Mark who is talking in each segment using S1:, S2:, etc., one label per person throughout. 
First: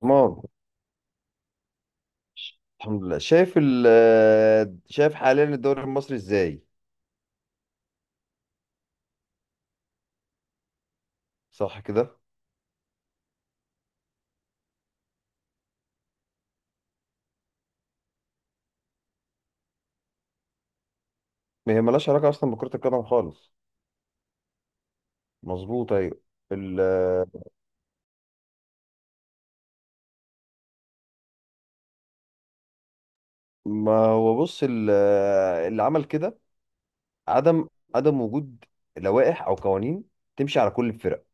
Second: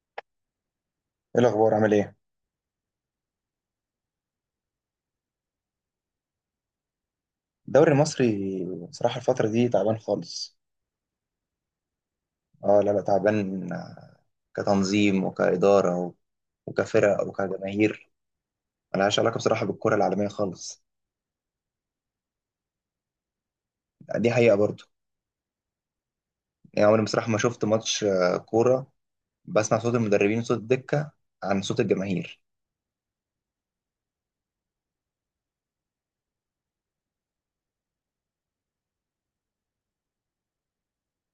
S1: تمام.
S2: ايه الاخبار؟ عامل ايه؟
S1: الحمد لله. شايف حاليا الدوري المصري ازاي؟
S2: الدوري المصري. بصراحه الفتره دي تعبان خالص.
S1: صح كده؟
S2: اه، لا، لا، تعبان، كتنظيم وكاداره وكفرق وكجماهير، ملهاش علاقه بصراحه بالكره العالميه خالص.
S1: ما هي ملهاش علاقه اصلا بكره القدم خالص.
S2: دي حقيقه برضو.
S1: مظبوط، ايوه. ال
S2: يعني عمري بصراحه ما شفت ماتش، كوره. بسمع صوت المدربين وصوت الدكه عن صوت الجماهير.
S1: ما هو بص، اللي عمل كده عدم عدم وجود لوائح او قوانين تمشي على كل الفرق.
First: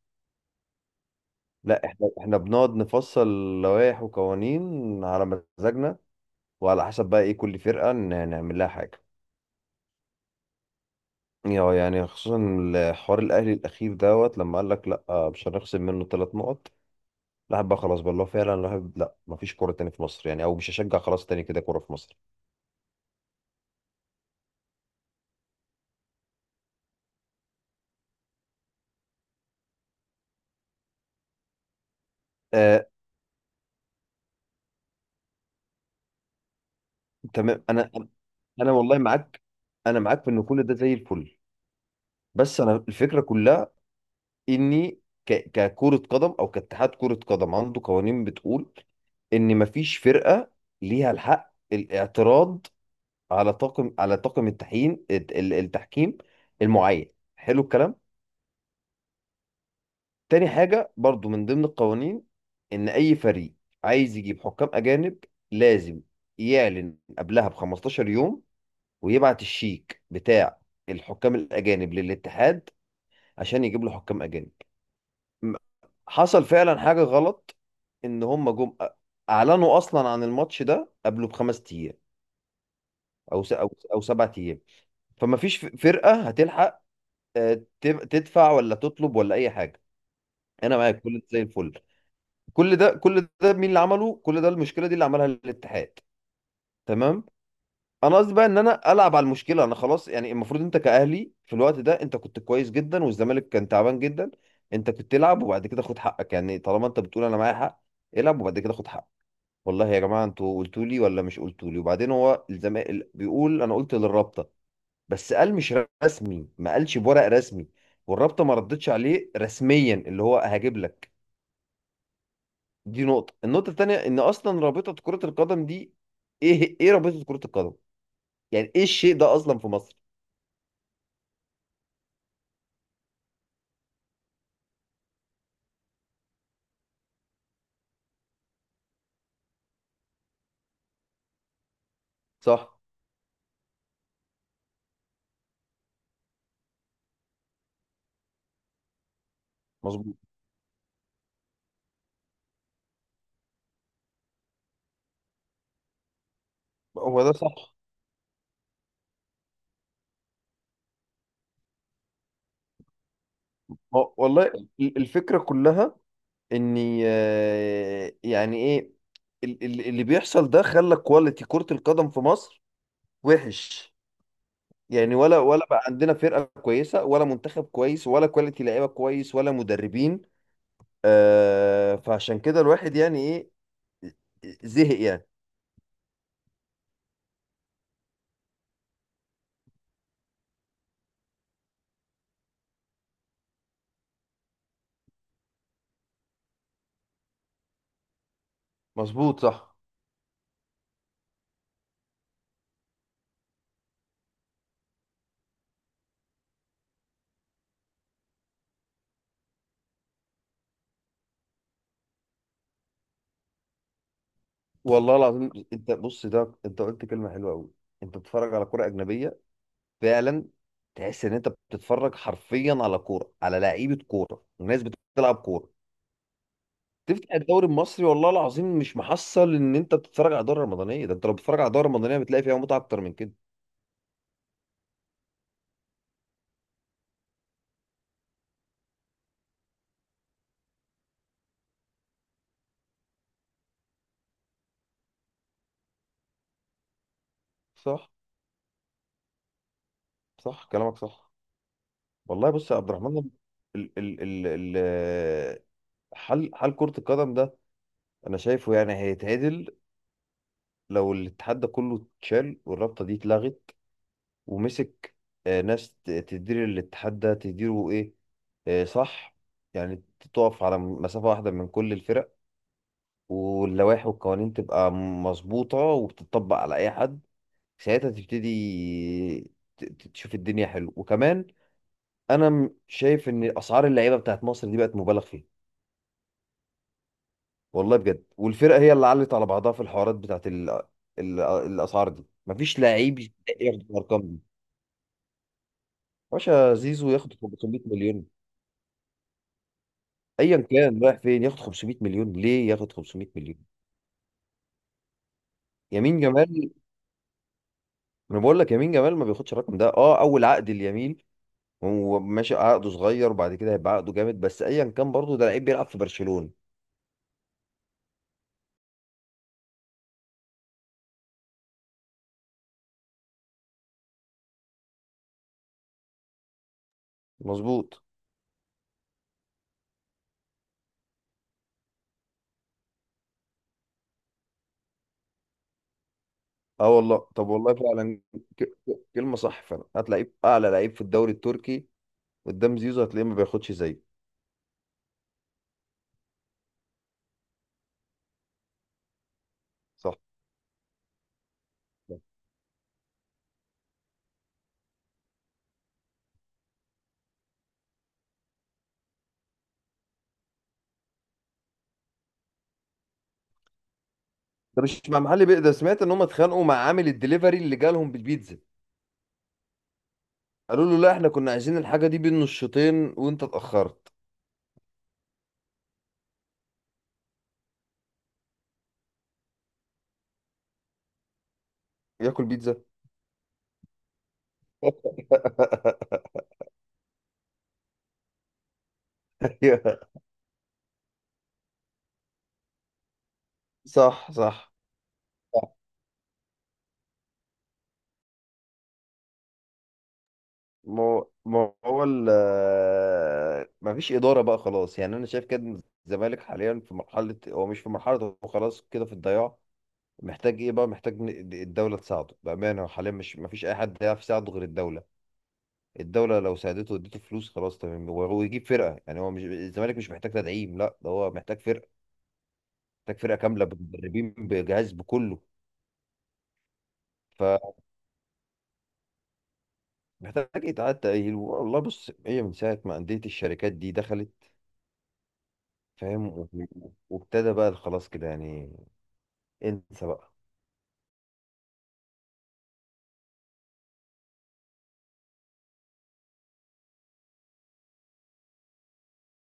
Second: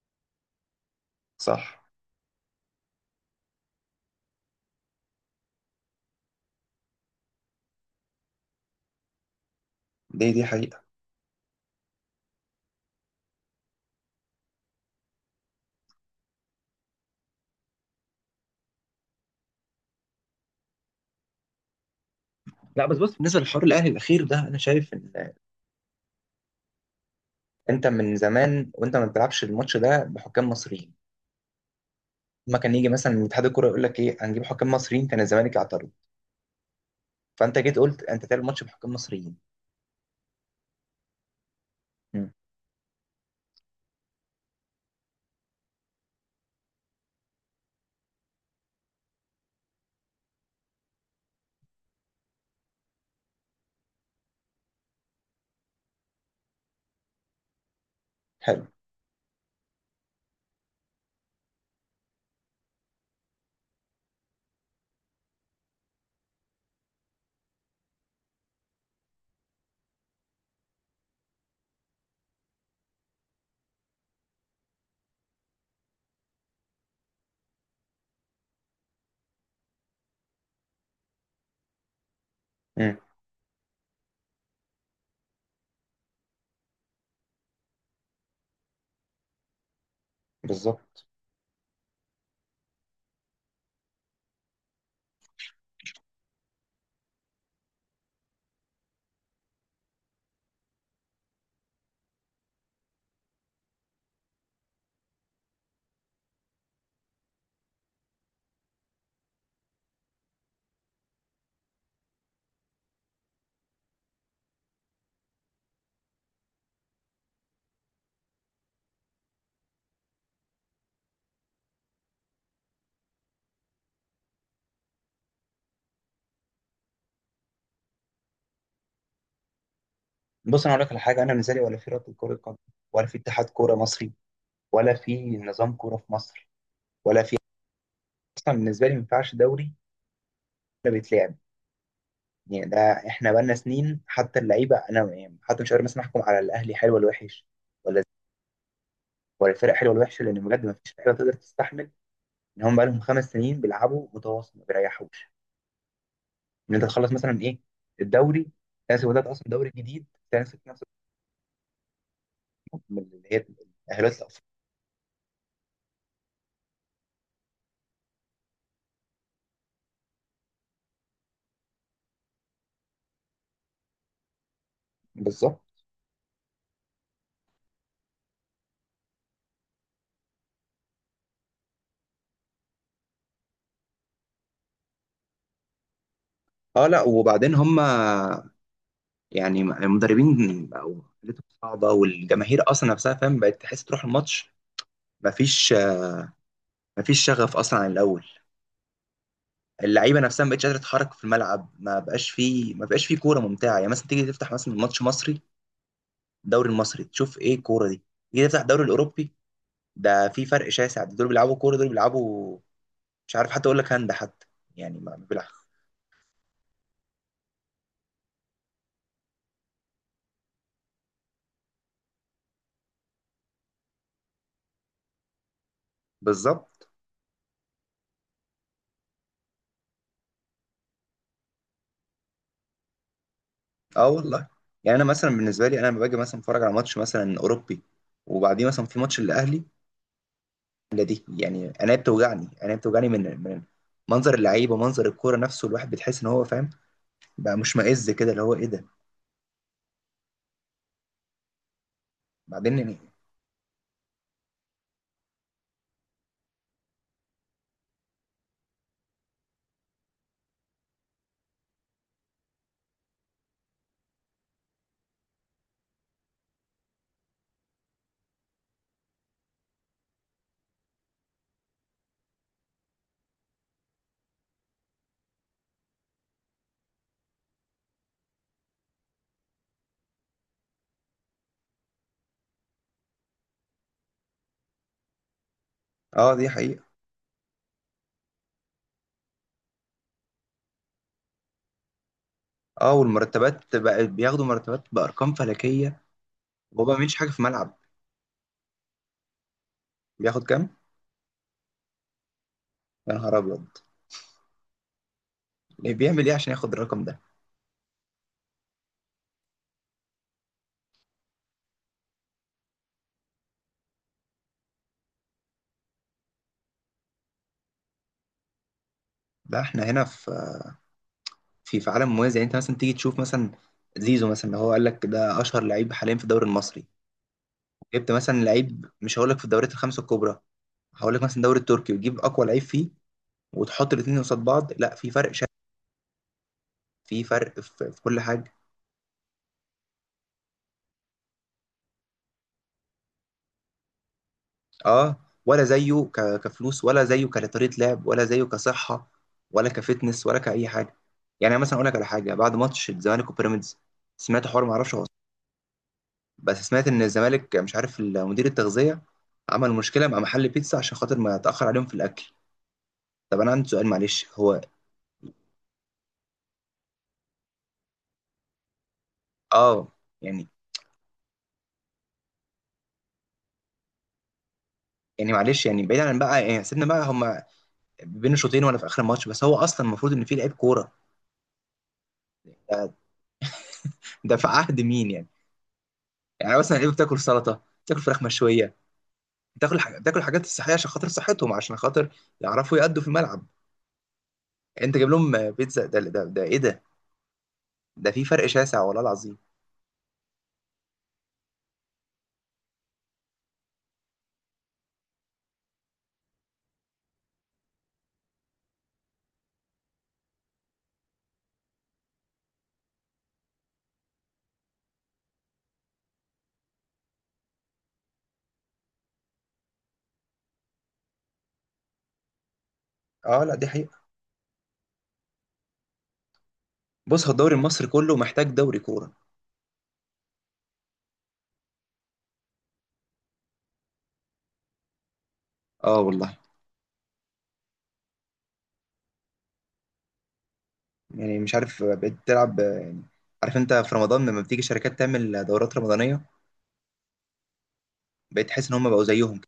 S2: صح.
S1: لا، احنا بنقعد نفصل لوائح وقوانين على مزاجنا، وعلى حسب بقى ايه كل فرقه نعمل لها حاجه.
S2: دي حقيقه.
S1: يعني خصوصا الحوار الاهلي الاخير دوت، لما قال لك لا مش هنخصم منه 3 نقط. الواحد بقى خلاص بقى اللي هو فعلا الواحد، لا مفيش كوره تاني في مصر يعني، او مش هشجع خلاص تاني كده كوره في مصر.
S2: لا بس بص، بالنسبه للحوار الاهلي الاخير ده، انا شايف ان انت من زمان وانت ما بتلعبش الماتش ده بحكام مصريين. ما كان
S1: آه،
S2: يجي مثلا من اتحاد الكوره يقول لك ايه، هنجيب حكام مصريين، كان الزمالك يعترض. فانت
S1: تمام.
S2: جيت
S1: انا
S2: قلت انت تعمل ماتش
S1: انا
S2: بحكام
S1: والله
S2: مصريين.
S1: معاك. انا معاك في ان كل ده زي الفل.
S2: مم.
S1: بس انا الفكره كلها اني، ككره قدم او كاتحاد كره قدم عنده قوانين بتقول ان مفيش فرقه ليها الحق الاعتراض على طاقم التحكيم المعين. حلو الكلام.
S2: حلو.
S1: تاني حاجة برضو من ضمن القوانين، إن أي فريق عايز يجيب حكام أجانب لازم يعلن قبلها ب 15 يوم، ويبعت الشيك بتاع الحكام الأجانب للاتحاد عشان يجيب له حكام أجانب. م- حصل فعلا حاجة غلط، إن هم جم أعلنوا أصلا عن الماتش ده قبله ب 5 أيام
S2: مم.
S1: أو س... أو أو 7 أيام، فما فيش فرقة هتلحق تدفع ولا تطلب ولا أي حاجة. أنا معاك،
S2: بالظبط.
S1: كل زي الفل. كل ده مين اللي عمله، كل ده المشكله دي اللي عملها الاتحاد. تمام. انا قصدي بقى ان انا العب على المشكله، انا خلاص. يعني المفروض انت كاهلي في الوقت ده، انت كنت كويس جدا والزمالك كان تعبان جدا. انت كنت تلعب وبعد كده خد حقك. يعني طالما انت بتقول انا معايا حق، العب وبعد كده خد حقك. والله يا جماعه انتوا قلتوا لي ولا مش قلتوا لي؟ وبعدين هو الزمالك بيقول انا قلت للرابطه، بس قال مش رسمي، ما قالش بورق رسمي، والرابطه ما ردتش عليه رسميا، اللي هو هجيب لك. دي نقطة. النقطة التانية ان اصلا رابطة كرة القدم دي، ايه رابطة كرة القدم؟ يعني ايه الشيء ده اصلا في مصر؟
S2: بص، انا اقول لك على حاجه، انا بالنسبه لي ولا في رابطه كره قدم، ولا في اتحاد كوره مصري، ولا في نظام كوره في مصر، ولا في. اصلا بالنسبه لي ما ينفعش دوري ولا بيتلعب. يعني
S1: صح.
S2: ده، احنا بقالنا سنين، حتى اللعيبه، انا يعني حتى مش قادر مثلا احكم على الاهلي حلو ولا وحش، ولا ولا الفرق حلوه ولا
S1: مظبوط.
S2: وحشه، لان بجد ما فيش لعيبه تقدر تستحمل ان هم بقالهم 5 سنين بيلعبوا متواصل ما بيريحوش. ان انت تخلص
S1: هو ده
S2: مثلا ايه،
S1: صح.
S2: الدوري، تنسى. وده اصلا دوري جديد. تنسى من اللي هي التأهلات الأفريقية.
S1: والله الفكرة كلها اني، يعني ايه اللي بيحصل ده خلى كواليتي كرة القدم في مصر وحش. يعني ولا
S2: بالظبط.
S1: ولا بقى عندنا فرقة كويسة، ولا منتخب كويس، ولا كواليتي لعيبة كويس، ولا مدربين. فعشان كده الواحد يعني ايه، زهق يعني.
S2: اه، لا، وبعدين هم، يعني المدربين بقوا حالتهم صعبة، والجماهير أصلا نفسها، فاهم، بقت تحس تروح الماتش. مفيش مفيش شغف أصلا عن الأول.
S1: مظبوط، صح.
S2: اللعيبة نفسها ما بقتش قادرة تتحرك في الملعب. ما بقاش فيه كورة ممتعة. يعني مثلا تيجي تفتح مثلا ماتش مصري، الدوري المصري، تشوف إيه الكورة دي. تيجي تفتح الدوري الأوروبي، ده في فرق شاسع. دول بيلعبوا كورة، دول بيلعبوا، مش عارف حتى أقول لك هاند حتى، يعني
S1: والله
S2: ما بيلعب.
S1: العظيم انت بص، ده انت قلت كلمه حلوه قوي. انت بتتفرج على كوره اجنبيه فعلا، تحس ان انت بتتفرج حرفيا على كوره، على لعيبه كوره وناس بتلعب كوره.
S2: بالظبط.
S1: تفتح الدوري المصري، والله العظيم مش محصل ان انت بتتفرج على دوري رمضانيه. ده انت لو بتتفرج على دوري رمضانيه بتلاقي فيها متعه اكتر من كده.
S2: اه والله. يعني انا مثلا بالنسبه لي، انا لما باجي مثلا اتفرج على ماتش مثلا اوروبي، وبعديه مثلا في ماتش الاهلي، لا دي يعني، انا بتوجعني من منظر اللعيبه، منظر الكوره نفسه. الواحد بتحس ان هو، فاهم، بقى مشمئز
S1: صح،
S2: كده، اللي هو ايه ده.
S1: صح، كلامك صح. والله بص يا
S2: بعدين
S1: عبد
S2: يعني،
S1: الرحمن، ال ال ال ال حل كره القدم ده انا شايفه يعني هيتعدل، لو الاتحاد ده كله اتشال والرابطه دي اتلغت، ومسك ناس تدير الاتحاد ده، تديره ايه؟ صح. يعني تقف على مسافة واحدة من كل الفرق، واللوائح والقوانين تبقى مظبوطة وبتطبق على أي حد. ساعتها تبتدي تشوف الدنيا حلو. وكمان أنا شايف إن أسعار اللعيبة بتاعت مصر دي بقت مبالغ فيها.
S2: اه، دي حقيقه.
S1: والله بجد، والفرقة هي اللي علت على بعضها في الحوارات بتاعت الأسعار دي. مفيش
S2: اه،
S1: لعيب
S2: والمرتبات
S1: ياخد
S2: بقى،
S1: الأرقام دي.
S2: بياخدوا مرتبات بارقام فلكيه،
S1: باشا
S2: وهو ما
S1: زيزو
S2: بيعملش حاجه
S1: ياخد
S2: في الملعب.
S1: 500 مليون،
S2: بياخد
S1: ايا
S2: كام؟
S1: كان رايح فين ياخد 500 مليون؟ ليه ياخد
S2: يا
S1: 500
S2: نهار
S1: مليون؟
S2: ابيض! ليه؟
S1: يمين
S2: بيعمل ايه عشان
S1: جمال،
S2: ياخد الرقم ده؟
S1: انا بقول لك يمين جمال ما بياخدش الرقم ده. اه، اول عقد اليمين، هو ماشي عقده صغير، وبعد كده هيبقى عقده جامد. بس ايا كان برضه ده لعيب بيلعب في برشلونة.
S2: لا، احنا هنا في، في عالم موازي. يعني انت مثلا تيجي تشوف مثلا زيزو مثلا، اللي هو قال لك ده اشهر لعيب حاليا في الدوري المصري،
S1: مظبوط.
S2: جبت مثلا لعيب، مش هقول لك في الدوريات الخمسه الكبرى، هقول لك مثلا الدوري التركي، وتجيب اقوى لعيب فيه وتحط الاثنين قصاد بعض، لا في فرق شاسع.
S1: اه
S2: في
S1: والله. طب
S2: فرق
S1: والله
S2: في كل
S1: فعلا،
S2: حاجه.
S1: كلمة صح فعلا، هتلاقيه اعلى لعيب في الدوري التركي قدام زيزو، هتلاقيه ما بياخدش زيه.
S2: اه، ولا زيه كفلوس، ولا زيه كطريقه لعب، ولا زيه كصحه، ولا
S1: صح.
S2: كفتنس، ولا كاي حاجه. يعني أنا مثلا اقول لك على حاجه، بعد ماتش الزمالك وبيراميدز سمعت حوار، ما اعرفش هو صح، بس سمعت ان الزمالك، مش عارف، مدير التغذيه عمل مشكله مع محل بيتزا عشان خاطر ما اتاخر عليهم في الاكل. طب انا عندي سؤال، معلش، هو
S1: ده مش مع محل بيه، ده سمعت ان هم اتخانقوا مع عامل الدليفري اللي جالهم بالبيتزا.
S2: اه يعني،
S1: قالوا له لا، احنا كنا عايزين الحاجة دي بين الشوطين وانت اتأخرت.
S2: يعني معلش يعني، بعيد عن بقى، يعني سيبنا بقى هما بين الشوطين ولا في اخر الماتش، بس هو اصلا المفروض ان في لعيب كوره،
S1: ياكل بيتزا!
S2: ده, ده في عهد مين يعني؟ يعني مثلا لعيبه بتاكل سلطه، بتاكل فراخ مشويه، بتاكل حاجة،
S1: أيوه.
S2: بتاكل حاجات صحيه عشان خاطر صحتهم، عشان خاطر يعرفوا يأدوا في الملعب.
S1: صح، صح،
S2: يعني انت جايب لهم
S1: صح.
S2: بيتزا؟ ده ايه ده؟ ده في فرق شاسع والله العظيم.
S1: ما هو ما فيش إدارة بقى خلاص. يعني أنا شايف كده إن الزمالك حاليا في مرحلة، هو مش في مرحلة، هو خلاص كده في الضياع. محتاج إيه بقى؟ محتاج إن الدولة تساعده. بأمانة هو حاليا مش، ما فيش أي حد يعرف يساعده غير الدولة. الدولة لو ساعدته واديته فلوس، خلاص تمام، وهو يجيب فرقة. يعني هو مش، الزمالك مش محتاج تدعيم، لا ده هو محتاج فرقة، محتاج فرقة
S2: اه لا
S1: كاملة
S2: دي حقيقه.
S1: بمدربين بجهاز بكله.
S2: بص، هو الدوري
S1: ف
S2: المصري كله محتاج دوري كوره.
S1: محتاج يتعاد تأهيل. والله بص، هي من ساعة ما أندية الشركات دي دخلت،
S2: اه
S1: فاهم؟
S2: والله.
S1: وابتدى بقى خلاص كده، يعني انسى بقى.
S2: يعني مش عارف بقيت تلعب يعني، عارف انت في رمضان لما بتيجي شركات تعمل دورات رمضانيه، بقيت تحس ان هم بقوا زيهم.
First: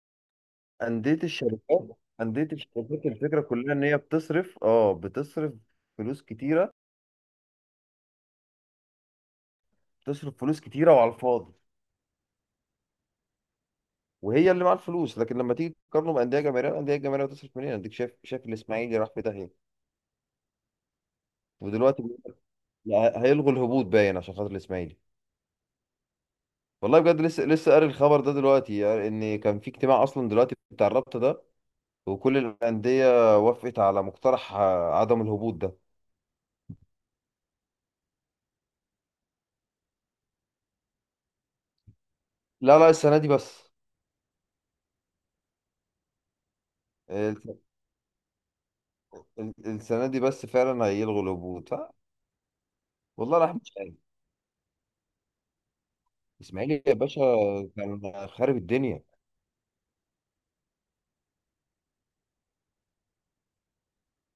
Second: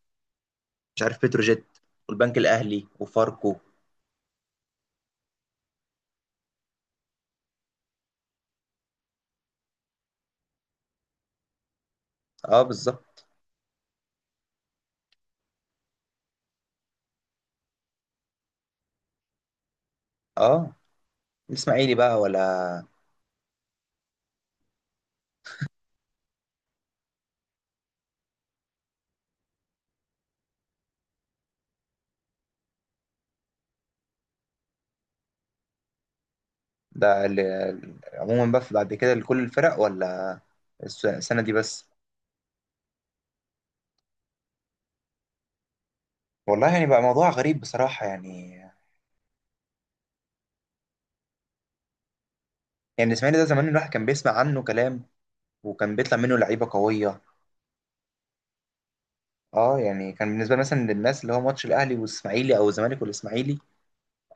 S2: مش
S1: أندية
S2: عارف، بتروجيت
S1: الشركات
S2: والبنك
S1: أندية
S2: الاهلي
S1: الشركات الفكرة
S2: وفاركو.
S1: كلها إن هي فلوس كتيرة بتصرف فلوس كتيرة، وعلى الفاضي.
S2: اه بالظبط.
S1: وهي اللي معاها الفلوس، لكن لما تيجي تقارنه بأندية جماهيرية، الأندية الجماهيرية بتصرف منين؟ أديك شايف الإسماعيلي راح في داهية.
S2: اه، الاسماعيلي
S1: ودلوقتي بيقول
S2: بقى
S1: لك
S2: ولا،
S1: لا، هيلغوا الهبوط باين عشان خاطر الإسماعيلي. والله بجد، لسه قاري الخبر ده دلوقتي، يعني ان كان في اجتماع اصلا دلوقتي بتاع الرابطه ده، وكل الأندية وافقت على مقترح عدم الهبوط ده.
S2: ده عموما بقى بعد كده لكل الفرق، ولا السنه دي بس؟
S1: لا، لا، السنة دي بس.
S2: والله يعني بقى موضوع غريب
S1: الس-
S2: بصراحه، يعني.
S1: السنة دي بس فعلا هيلغوا الهبوط،
S2: يعني الاسماعيلي
S1: والله
S2: ده،
S1: راح
S2: زمان
S1: مش
S2: الواحد
S1: عارف.
S2: كان بيسمع عنه كلام، وكان بيطلع منه لعيبه
S1: الإسماعيلي يا باشا
S2: قويه.
S1: كان خارب الدنيا.
S2: اه، يعني كان بالنسبه لي، مثلا للناس، اللي هو ماتش الاهلي والاسماعيلي، او الزمالك والاسماعيلي،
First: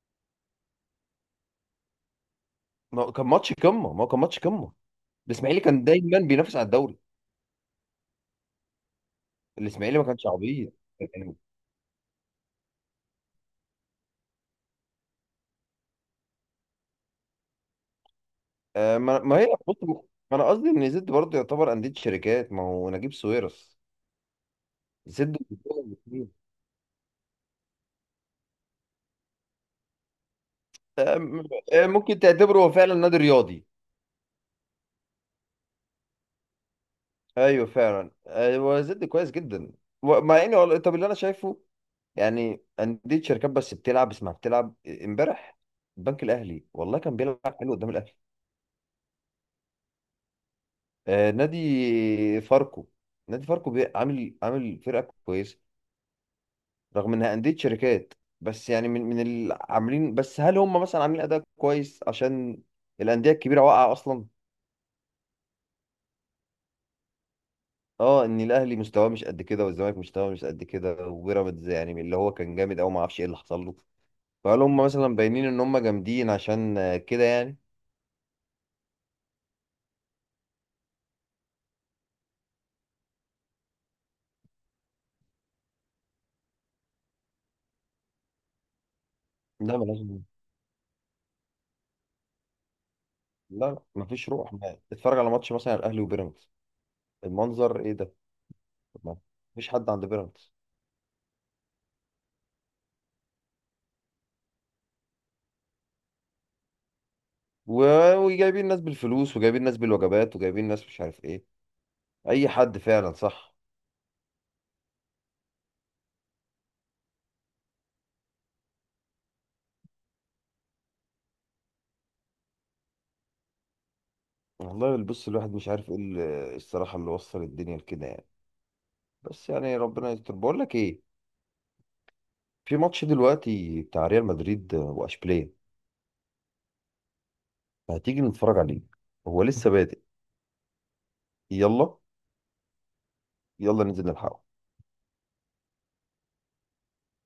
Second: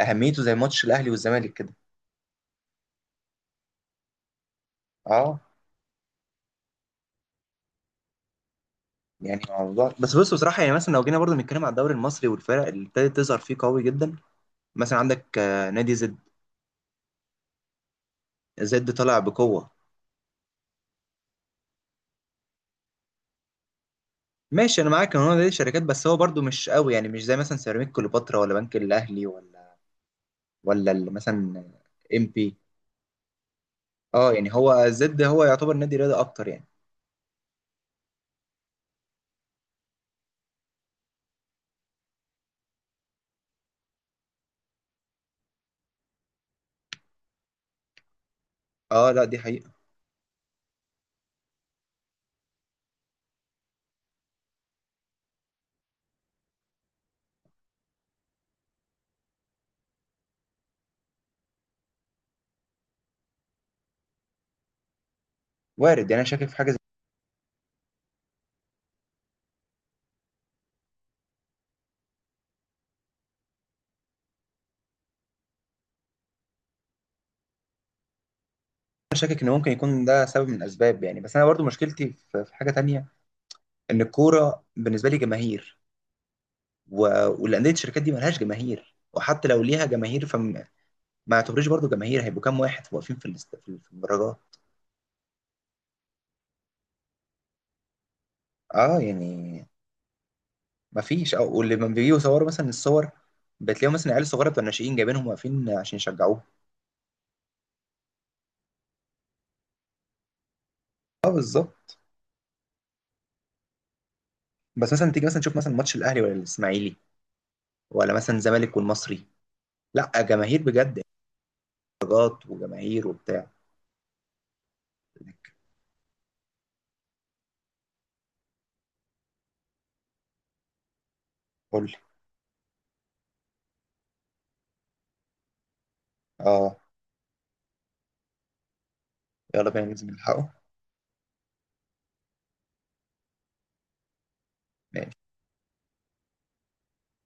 S2: اهميته زي ماتش الاهلي والزمالك كده.
S1: ما هو كان ماتش قمة ما هو كان ماتش قمة.
S2: اه،
S1: الإسماعيلي كان دايما بينافس على الدوري.
S2: يعني موضوع،
S1: الإسماعيلي ما
S2: بس
S1: كانش
S2: بص بصراحه،
S1: عبيط.
S2: يعني مثلا لو جينا برضو
S1: يعني
S2: نتكلم على الدوري المصري والفرق اللي ابتدت تظهر فيه قوي جدا، مثلا عندك نادي زد. زد
S1: آه،
S2: طالع
S1: ما ما هي
S2: بقوه.
S1: بص ما أنا قصدي إن زد برضه يعتبر أندية شركات، ما هو نجيب ساويرس.
S2: ماشي، انا معاك ان هو
S1: زد
S2: نادي شركات، بس هو برضو مش قوي، يعني مش زي مثلا سيراميك كليوباترا ولا بنك الاهلي، ولا مثلا
S1: ممكن
S2: ام بي.
S1: تعتبره هو فعلا نادي رياضي.
S2: اه، يعني هو زد هو يعتبر نادي رياضي اكتر يعني.
S1: ايوه فعلا. هو زد كويس جدا. مع انه طب اللي انا شايفه، يعني انديه شركات بس بتلعب، اسمها بتلعب. امبارح البنك الاهلي والله كان بيلعب حلو قدام الاهلي.
S2: اه لا دي حقيقه.
S1: نادي فاركو. نادي فاركو عامل فرقه كويسه رغم انها انديه شركات. بس يعني من اللي عاملين. بس هل هم مثلا عاملين اداء كويس عشان الانديه الكبيره واقعه اصلا؟
S2: وارد. يعني انا شاكك في حاجه زي،
S1: اه، ان الاهلي مستواه مش قد كده، والزمالك مستواه مش قد كده، وبيراميدز يعني اللي هو كان جامد قوي ما اعرفش ايه اللي حصل له. فهل هم مثلا باينين ان هم جامدين عشان كده يعني؟
S2: انا شاكك ان ممكن يكون ده سبب من الاسباب يعني، بس انا برضو مشكلتي في حاجه تانية، ان الكوره بالنسبه لي جماهير، و... والانديه الشركات دي ملهاش جماهير، وحتى لو
S1: لا،
S2: ليها
S1: ملهاش
S2: جماهير،
S1: دعوة.
S2: فما ما يعتبروش برضو جماهير، هيبقوا كام واحد واقفين في
S1: لا، لا،
S2: في
S1: مفيش
S2: المدرجات.
S1: روح. ما اتفرج على ماتش مثلا الاهلي وبيراميدز، المنظر ايه ده!
S2: اه
S1: ما
S2: يعني
S1: مفيش حد عند بيراميدز.
S2: ما فيش، او واللي لما بيجوا يصوروا مثلا الصور، بتلاقيهم مثلا عيال صغيره بتوع الناشئين جايبينهم واقفين عشان يشجعوه.
S1: وجايبين ناس بالفلوس، وجايبين ناس بالوجبات، وجايبين ناس مش عارف
S2: اه
S1: ايه،
S2: بالظبط.
S1: اي حد فعلا، صح.
S2: بس مثلا تيجي مثلا تشوف مثلا ماتش الاهلي ولا الاسماعيلي، ولا مثلا الزمالك والمصري، لا جماهير بجد، درجات وجماهير وبتاع.
S1: والله بص، الواحد مش عارف ايه الصراحه اللي وصل الدنيا لكده يعني. بس يعني ربنا يستر. بقول لك ايه؟
S2: قول لي.
S1: في ماتش دلوقتي بتاع ريال مدريد واشبيليه،
S2: اه.
S1: هتيجي نتفرج عليه؟ هو
S2: يلا
S1: لسه
S2: بينا
S1: بادئ.
S2: ننزل نلحقه.
S1: يلا، يلا ننزل نلحقه.
S2: ماشي.